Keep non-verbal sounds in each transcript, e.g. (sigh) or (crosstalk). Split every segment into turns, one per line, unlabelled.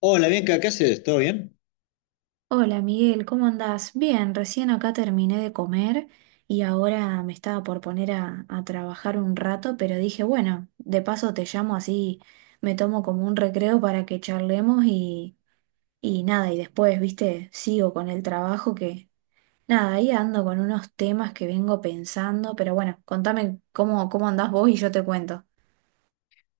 Hola, Bianca, ¿qué haces? ¿Todo bien?
Hola Miguel, ¿cómo andás? Bien, recién acá terminé de comer y ahora me estaba por poner a trabajar un rato, pero dije, bueno, de paso te llamo así, me tomo como un recreo para que charlemos y nada, y después, viste, sigo con el trabajo que, nada, ahí ando con unos temas que vengo pensando, pero bueno, contame cómo andás vos y yo te cuento.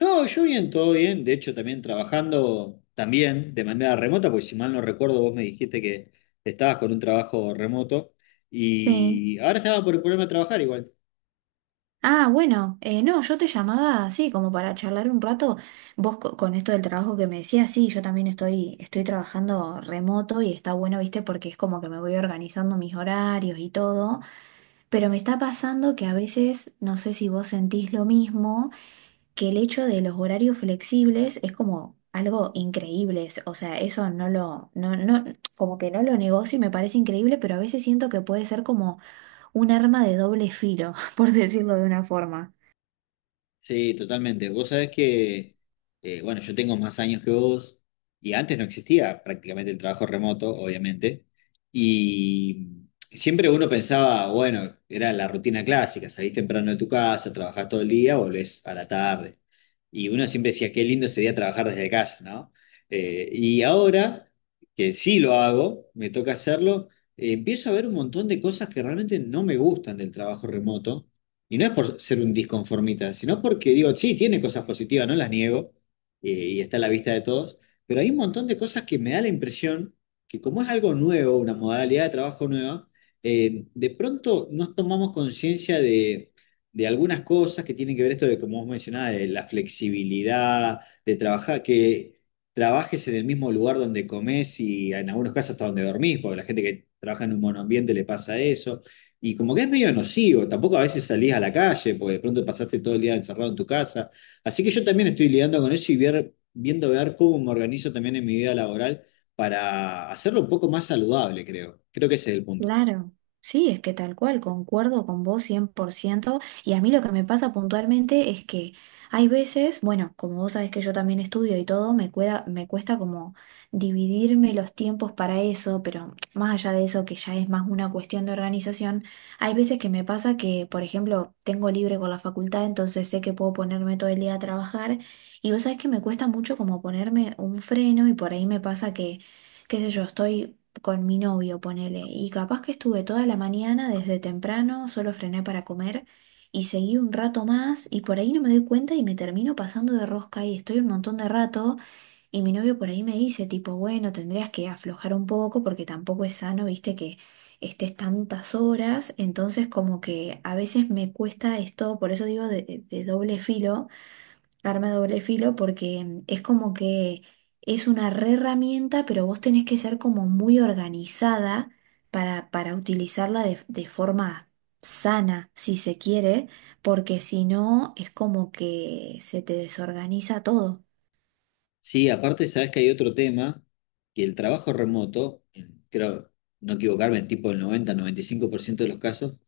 No, yo bien, todo bien. De hecho, también trabajando también de manera remota, porque si mal no recuerdo, vos me dijiste que estabas con un trabajo remoto
Sí.
y ahora estaba por ponerme a trabajar igual.
Ah, bueno, no, yo te llamaba así como para charlar un rato. Vos con esto del trabajo que me decías, sí, yo también estoy trabajando remoto y está bueno, viste, porque es como que me voy organizando mis horarios y todo. Pero me está pasando que a veces, no sé si vos sentís lo mismo, que el hecho de los horarios flexibles es como algo increíble. O sea, eso no lo, como que no lo negocio y me parece increíble, pero a veces siento que puede ser como un arma de doble filo, (laughs) por decirlo de una forma.
Sí, totalmente. Vos sabés que, bueno, yo tengo más años que vos y antes no existía prácticamente el trabajo remoto, obviamente. Y siempre uno pensaba, bueno, era la rutina clásica, salís temprano de tu casa, trabajás todo el día, volvés a la tarde. Y uno siempre decía, qué lindo sería trabajar desde casa, ¿no? Y ahora que sí lo hago, me toca hacerlo, empiezo a ver un montón de cosas que realmente no me gustan del trabajo remoto y no es por ser un disconformista, sino porque digo, sí, tiene cosas positivas, no las niego, y está a la vista de todos, pero hay un montón de cosas que me da la impresión que como es algo nuevo, una modalidad de trabajo nueva, de pronto nos tomamos conciencia de algunas cosas que tienen que ver esto de, como vos mencionabas, de la flexibilidad, de trabajar, que trabajes en el mismo lugar donde comes y en algunos casos hasta donde dormís, porque la gente que trabaja en un monoambiente le pasa eso y como que es medio nocivo, tampoco a veces salís a la calle, porque de pronto pasaste todo el día encerrado en tu casa. Así que yo también estoy lidiando con eso y viendo ver cómo me organizo también en mi vida laboral para hacerlo un poco más saludable, creo. Creo que ese es el punto.
Claro, sí, es que tal cual, concuerdo con vos 100%. Y a mí lo que me pasa puntualmente es que hay veces, bueno, como vos sabés que yo también estudio y todo, me cuesta como dividirme los tiempos para eso, pero más allá de eso que ya es más una cuestión de organización, hay veces que me pasa que, por ejemplo, tengo libre con la facultad, entonces sé que puedo ponerme todo el día a trabajar y vos sabés que me cuesta mucho como ponerme un freno y por ahí me pasa que, qué sé yo, estoy con mi novio, ponele, y capaz que estuve toda la mañana desde temprano, solo frené para comer y seguí un rato más y por ahí no me doy cuenta y me termino pasando de rosca y estoy un montón de rato y mi novio por ahí me dice tipo, bueno, tendrías que aflojar un poco porque tampoco es sano, viste, que estés tantas horas, entonces como que a veces me cuesta esto, por eso digo de doble filo arma de doble filo porque es como que es una re herramienta, pero vos tenés que ser como muy organizada para utilizarla de forma sana, si se quiere, porque si no es como que se te desorganiza todo.
Sí, aparte sabes que hay otro tema, que el trabajo remoto, creo no equivocarme, tipo el 90, 95% de los casos,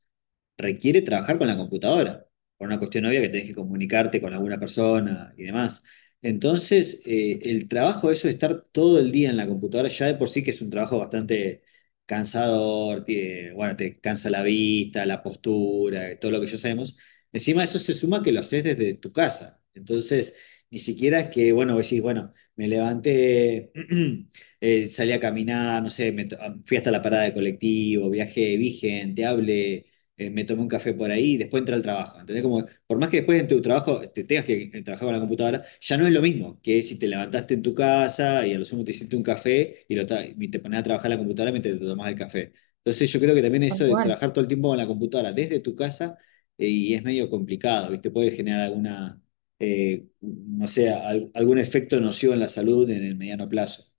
requiere trabajar con la computadora, por una cuestión obvia que tenés que comunicarte con alguna persona y demás. Entonces, el trabajo de eso de estar todo el día en la computadora ya de por sí que es un trabajo bastante cansador, bueno, te cansa la vista, la postura, todo lo que ya sabemos. Encima eso se suma que lo haces desde tu casa. Entonces, ni siquiera es que, bueno, vos decís, bueno, me levanté, (clears throat) salí a caminar, no sé, fui hasta la parada de colectivo, viajé, vi gente, hablé, me tomo un café por ahí y después entra al trabajo. ¿Entendés? Como, por más que después en tu trabajo te tengas que trabajar con la computadora, ya no es lo mismo que si te levantaste en tu casa y a lo sumo te hiciste un café, y te pones a trabajar la computadora mientras te tomás el café. Entonces yo creo que también
Tal
eso de
cual.
trabajar todo el tiempo con la computadora desde tu casa y es medio complicado, ¿viste? Puede generar alguna, no sé, algún efecto nocivo en la salud en el mediano plazo.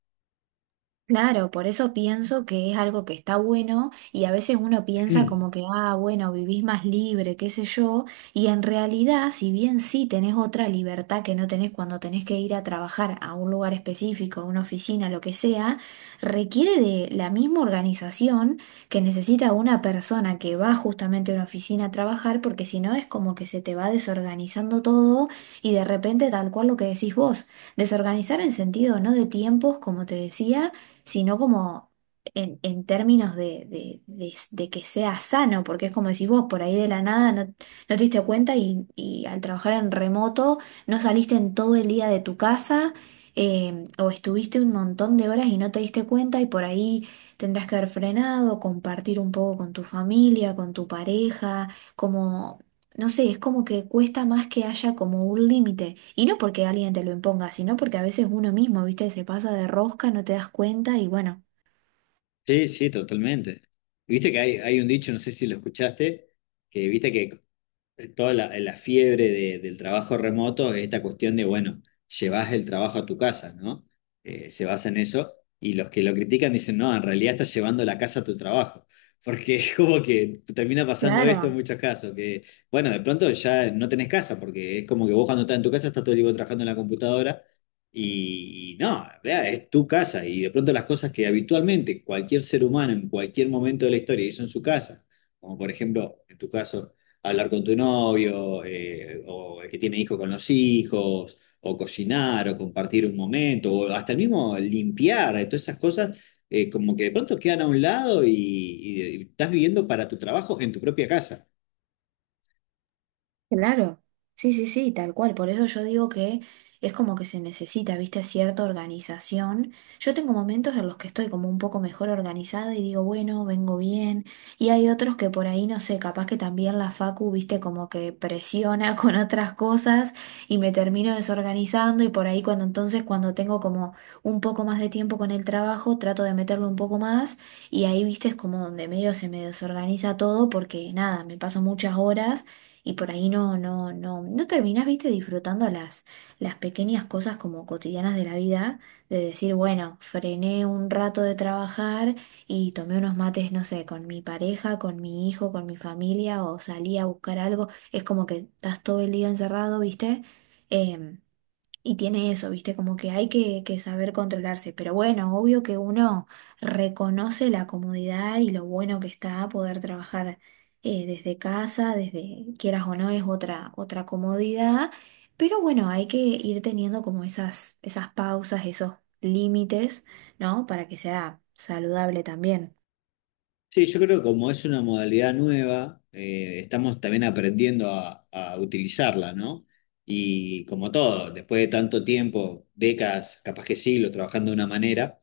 Claro, por eso pienso que es algo que está bueno y a veces uno piensa como
(clears throat)
que, ah, bueno, vivís más libre, qué sé yo, y en realidad, si bien sí tenés otra libertad que no tenés cuando tenés que ir a trabajar a un lugar específico, a una oficina, lo que sea, requiere de la misma organización que necesita una persona que va justamente a una oficina a trabajar, porque si no es como que se te va desorganizando todo y de repente tal cual lo que decís vos, desorganizar en sentido no de tiempos, como te decía, sino como en términos de, de que sea sano, porque es como decís vos, por ahí de la nada no te diste cuenta y al trabajar en remoto no saliste en todo el día de tu casa. O estuviste un montón de horas y no te diste cuenta y por ahí tendrás que haber frenado, compartir un poco con tu familia, con tu pareja, no sé, es como que cuesta más que haya como un límite. Y no porque alguien te lo imponga, sino porque a veces uno mismo, viste, se pasa de rosca, no te das cuenta y bueno.
Sí, sí, totalmente. Viste que hay un dicho, no sé si lo escuchaste, que viste que toda la fiebre del trabajo remoto es esta cuestión de, bueno, llevas el trabajo a tu casa, ¿no? Se basa en eso y los que lo critican dicen, no, en realidad estás llevando la casa a tu trabajo. Porque (laughs) es como que termina pasando esto en
Claro.
muchos casos, que bueno, de pronto ya no tenés casa, porque es como que vos cuando estás en tu casa estás todo el tiempo trabajando en la computadora y no, en realidad es tu casa y de pronto las cosas que habitualmente cualquier ser humano en cualquier momento de la historia hizo en su casa, como por ejemplo en tu caso hablar con tu novio, o el que tiene hijos con los hijos, o cocinar, o compartir un momento, o hasta el mismo limpiar, todas esas cosas, como que de pronto quedan a un lado y estás viviendo para tu trabajo en tu propia casa.
Claro, sí, sí, sí, tal cual. Por eso yo digo que es como que se necesita, viste, cierta organización. Yo tengo momentos en los que estoy como un poco mejor organizada y digo, bueno, vengo bien. Y hay otros que por ahí, no sé, capaz que también la facu, viste, como que presiona (laughs) con otras cosas y me termino desorganizando y por ahí cuando tengo como un poco más de tiempo con el trabajo, trato de meterlo un poco más y ahí, viste, es como donde medio se me desorganiza todo porque nada, me paso muchas horas y por ahí no terminás, viste, disfrutando las pequeñas cosas como cotidianas de la vida, de decir, bueno, frené un rato de trabajar y tomé unos mates, no sé, con mi pareja, con mi hijo, con mi familia, o salí a buscar algo, es como que estás todo el día encerrado, viste. Em, y tiene eso, ¿viste? Como que hay que saber controlarse. Pero bueno, obvio que uno reconoce la comodidad y lo bueno que está poder trabajar desde casa, desde quieras o no, es otra comodidad. Pero bueno, hay que ir teniendo como esas pausas, esos límites, ¿no? Para que sea saludable también.
Sí, yo creo que como es una modalidad nueva, estamos también aprendiendo a utilizarla, ¿no? Y como todo, después de tanto tiempo, décadas, capaz que siglos, trabajando de una manera.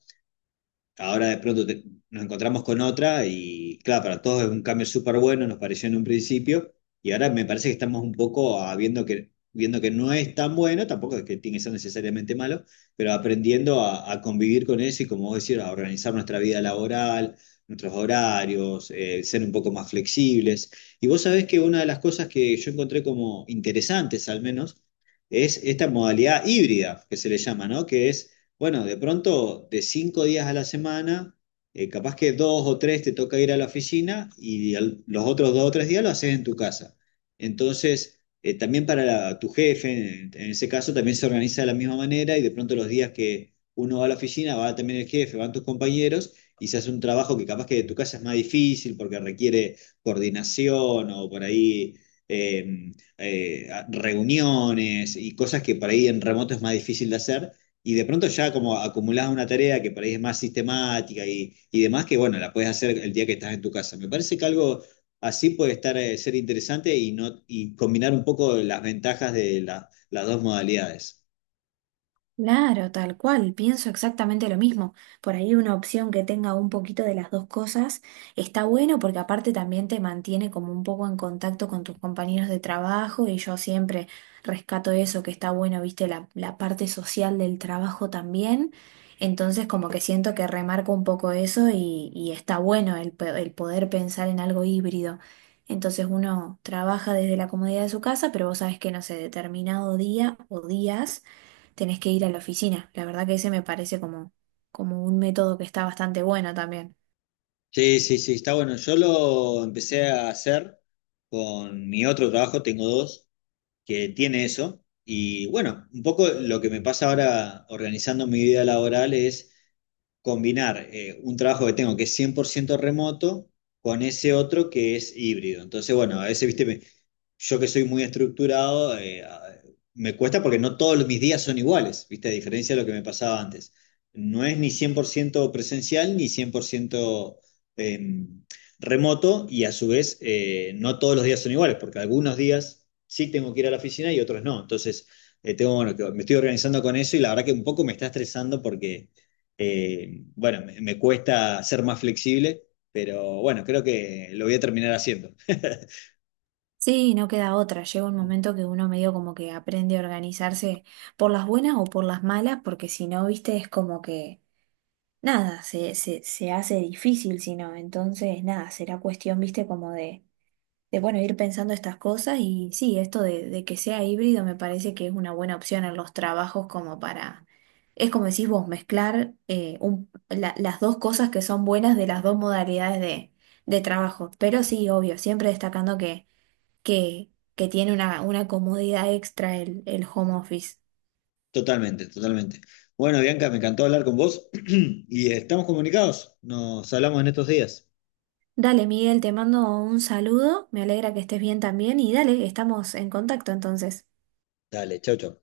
Ahora de pronto nos encontramos con otra y claro, para todos es un cambio súper bueno, nos pareció en un principio, y ahora me parece que estamos un poco viendo que no es tan bueno, tampoco es que tiene que ser necesariamente malo, pero aprendiendo a convivir con eso y como vos decís, a organizar nuestra vida laboral, nuestros horarios, ser un poco más flexibles. Y vos sabés que una de las cosas que yo encontré como interesantes al menos es esta modalidad híbrida que se le llama, ¿no? Que es bueno, de pronto, de cinco días a la semana, capaz que dos o tres te toca ir a la oficina y los otros dos o tres días lo haces en tu casa. Entonces, también para tu jefe, en ese caso, también se organiza de la misma manera y de pronto los días que uno va a la oficina, va también el jefe, van tus compañeros y se hace un trabajo que capaz que de tu casa es más difícil porque requiere coordinación o por ahí... em, reuniones y cosas que por ahí en remoto es más difícil de hacer, y de pronto ya como acumulás una tarea que por ahí es más sistemática y demás, que bueno, la puedes hacer el día que estás en tu casa. Me parece que algo así puede estar, ser interesante y, no, y combinar un poco las ventajas de las dos modalidades.
Claro, tal cual, pienso exactamente lo mismo. Por ahí una opción que tenga un poquito de las dos cosas está bueno porque aparte también te mantiene como un poco en contacto con tus compañeros de trabajo y yo siempre rescato eso que está bueno, viste, la parte social del trabajo también. Entonces como que siento que remarco un poco eso y está bueno el poder pensar en algo híbrido. Entonces uno trabaja desde la comodidad de su casa, pero vos sabés que no sé, determinado día o días tenés que ir a la oficina. La verdad que ese me parece como un método que está bastante bueno también.
Sí, sí, sí, está bueno. Yo lo empecé a hacer con mi otro trabajo, tengo dos, que tiene eso. Y bueno, un poco lo que me pasa ahora organizando mi vida laboral es combinar un trabajo que tengo que es 100% remoto con ese otro que es híbrido. Entonces, bueno, a veces, viste, yo que soy muy estructurado, me cuesta porque no todos mis días son iguales, ¿viste? A diferencia de lo que me pasaba antes. No es ni 100% presencial ni 100% em, remoto y a su vez no todos los días son iguales, porque algunos días sí tengo que ir a la oficina y otros no. Entonces, tengo, bueno, me estoy organizando con eso y la verdad que un poco me está estresando porque, bueno, me cuesta ser más flexible, pero bueno, creo que lo voy a terminar haciendo.
Sí, no queda otra. Llega un momento que uno medio como que aprende a organizarse por las buenas o por las malas, porque si no, viste, es como que nada, se hace difícil, si no. Entonces, nada, será cuestión, viste, como de bueno, ir pensando estas cosas y sí, esto de que sea híbrido me parece que es una buena opción en los trabajos como para, es como decís vos, mezclar las dos cosas que son buenas de las dos modalidades de trabajo. Pero sí, obvio, siempre destacando que tiene una comodidad extra el home office.
Totalmente, totalmente. Bueno, Bianca, me encantó hablar con vos (clears throat) y estamos comunicados. Nos hablamos en estos días.
Dale, Miguel, te mando un saludo, me alegra que estés bien también y dale, estamos en contacto entonces.
Dale, chau, chau.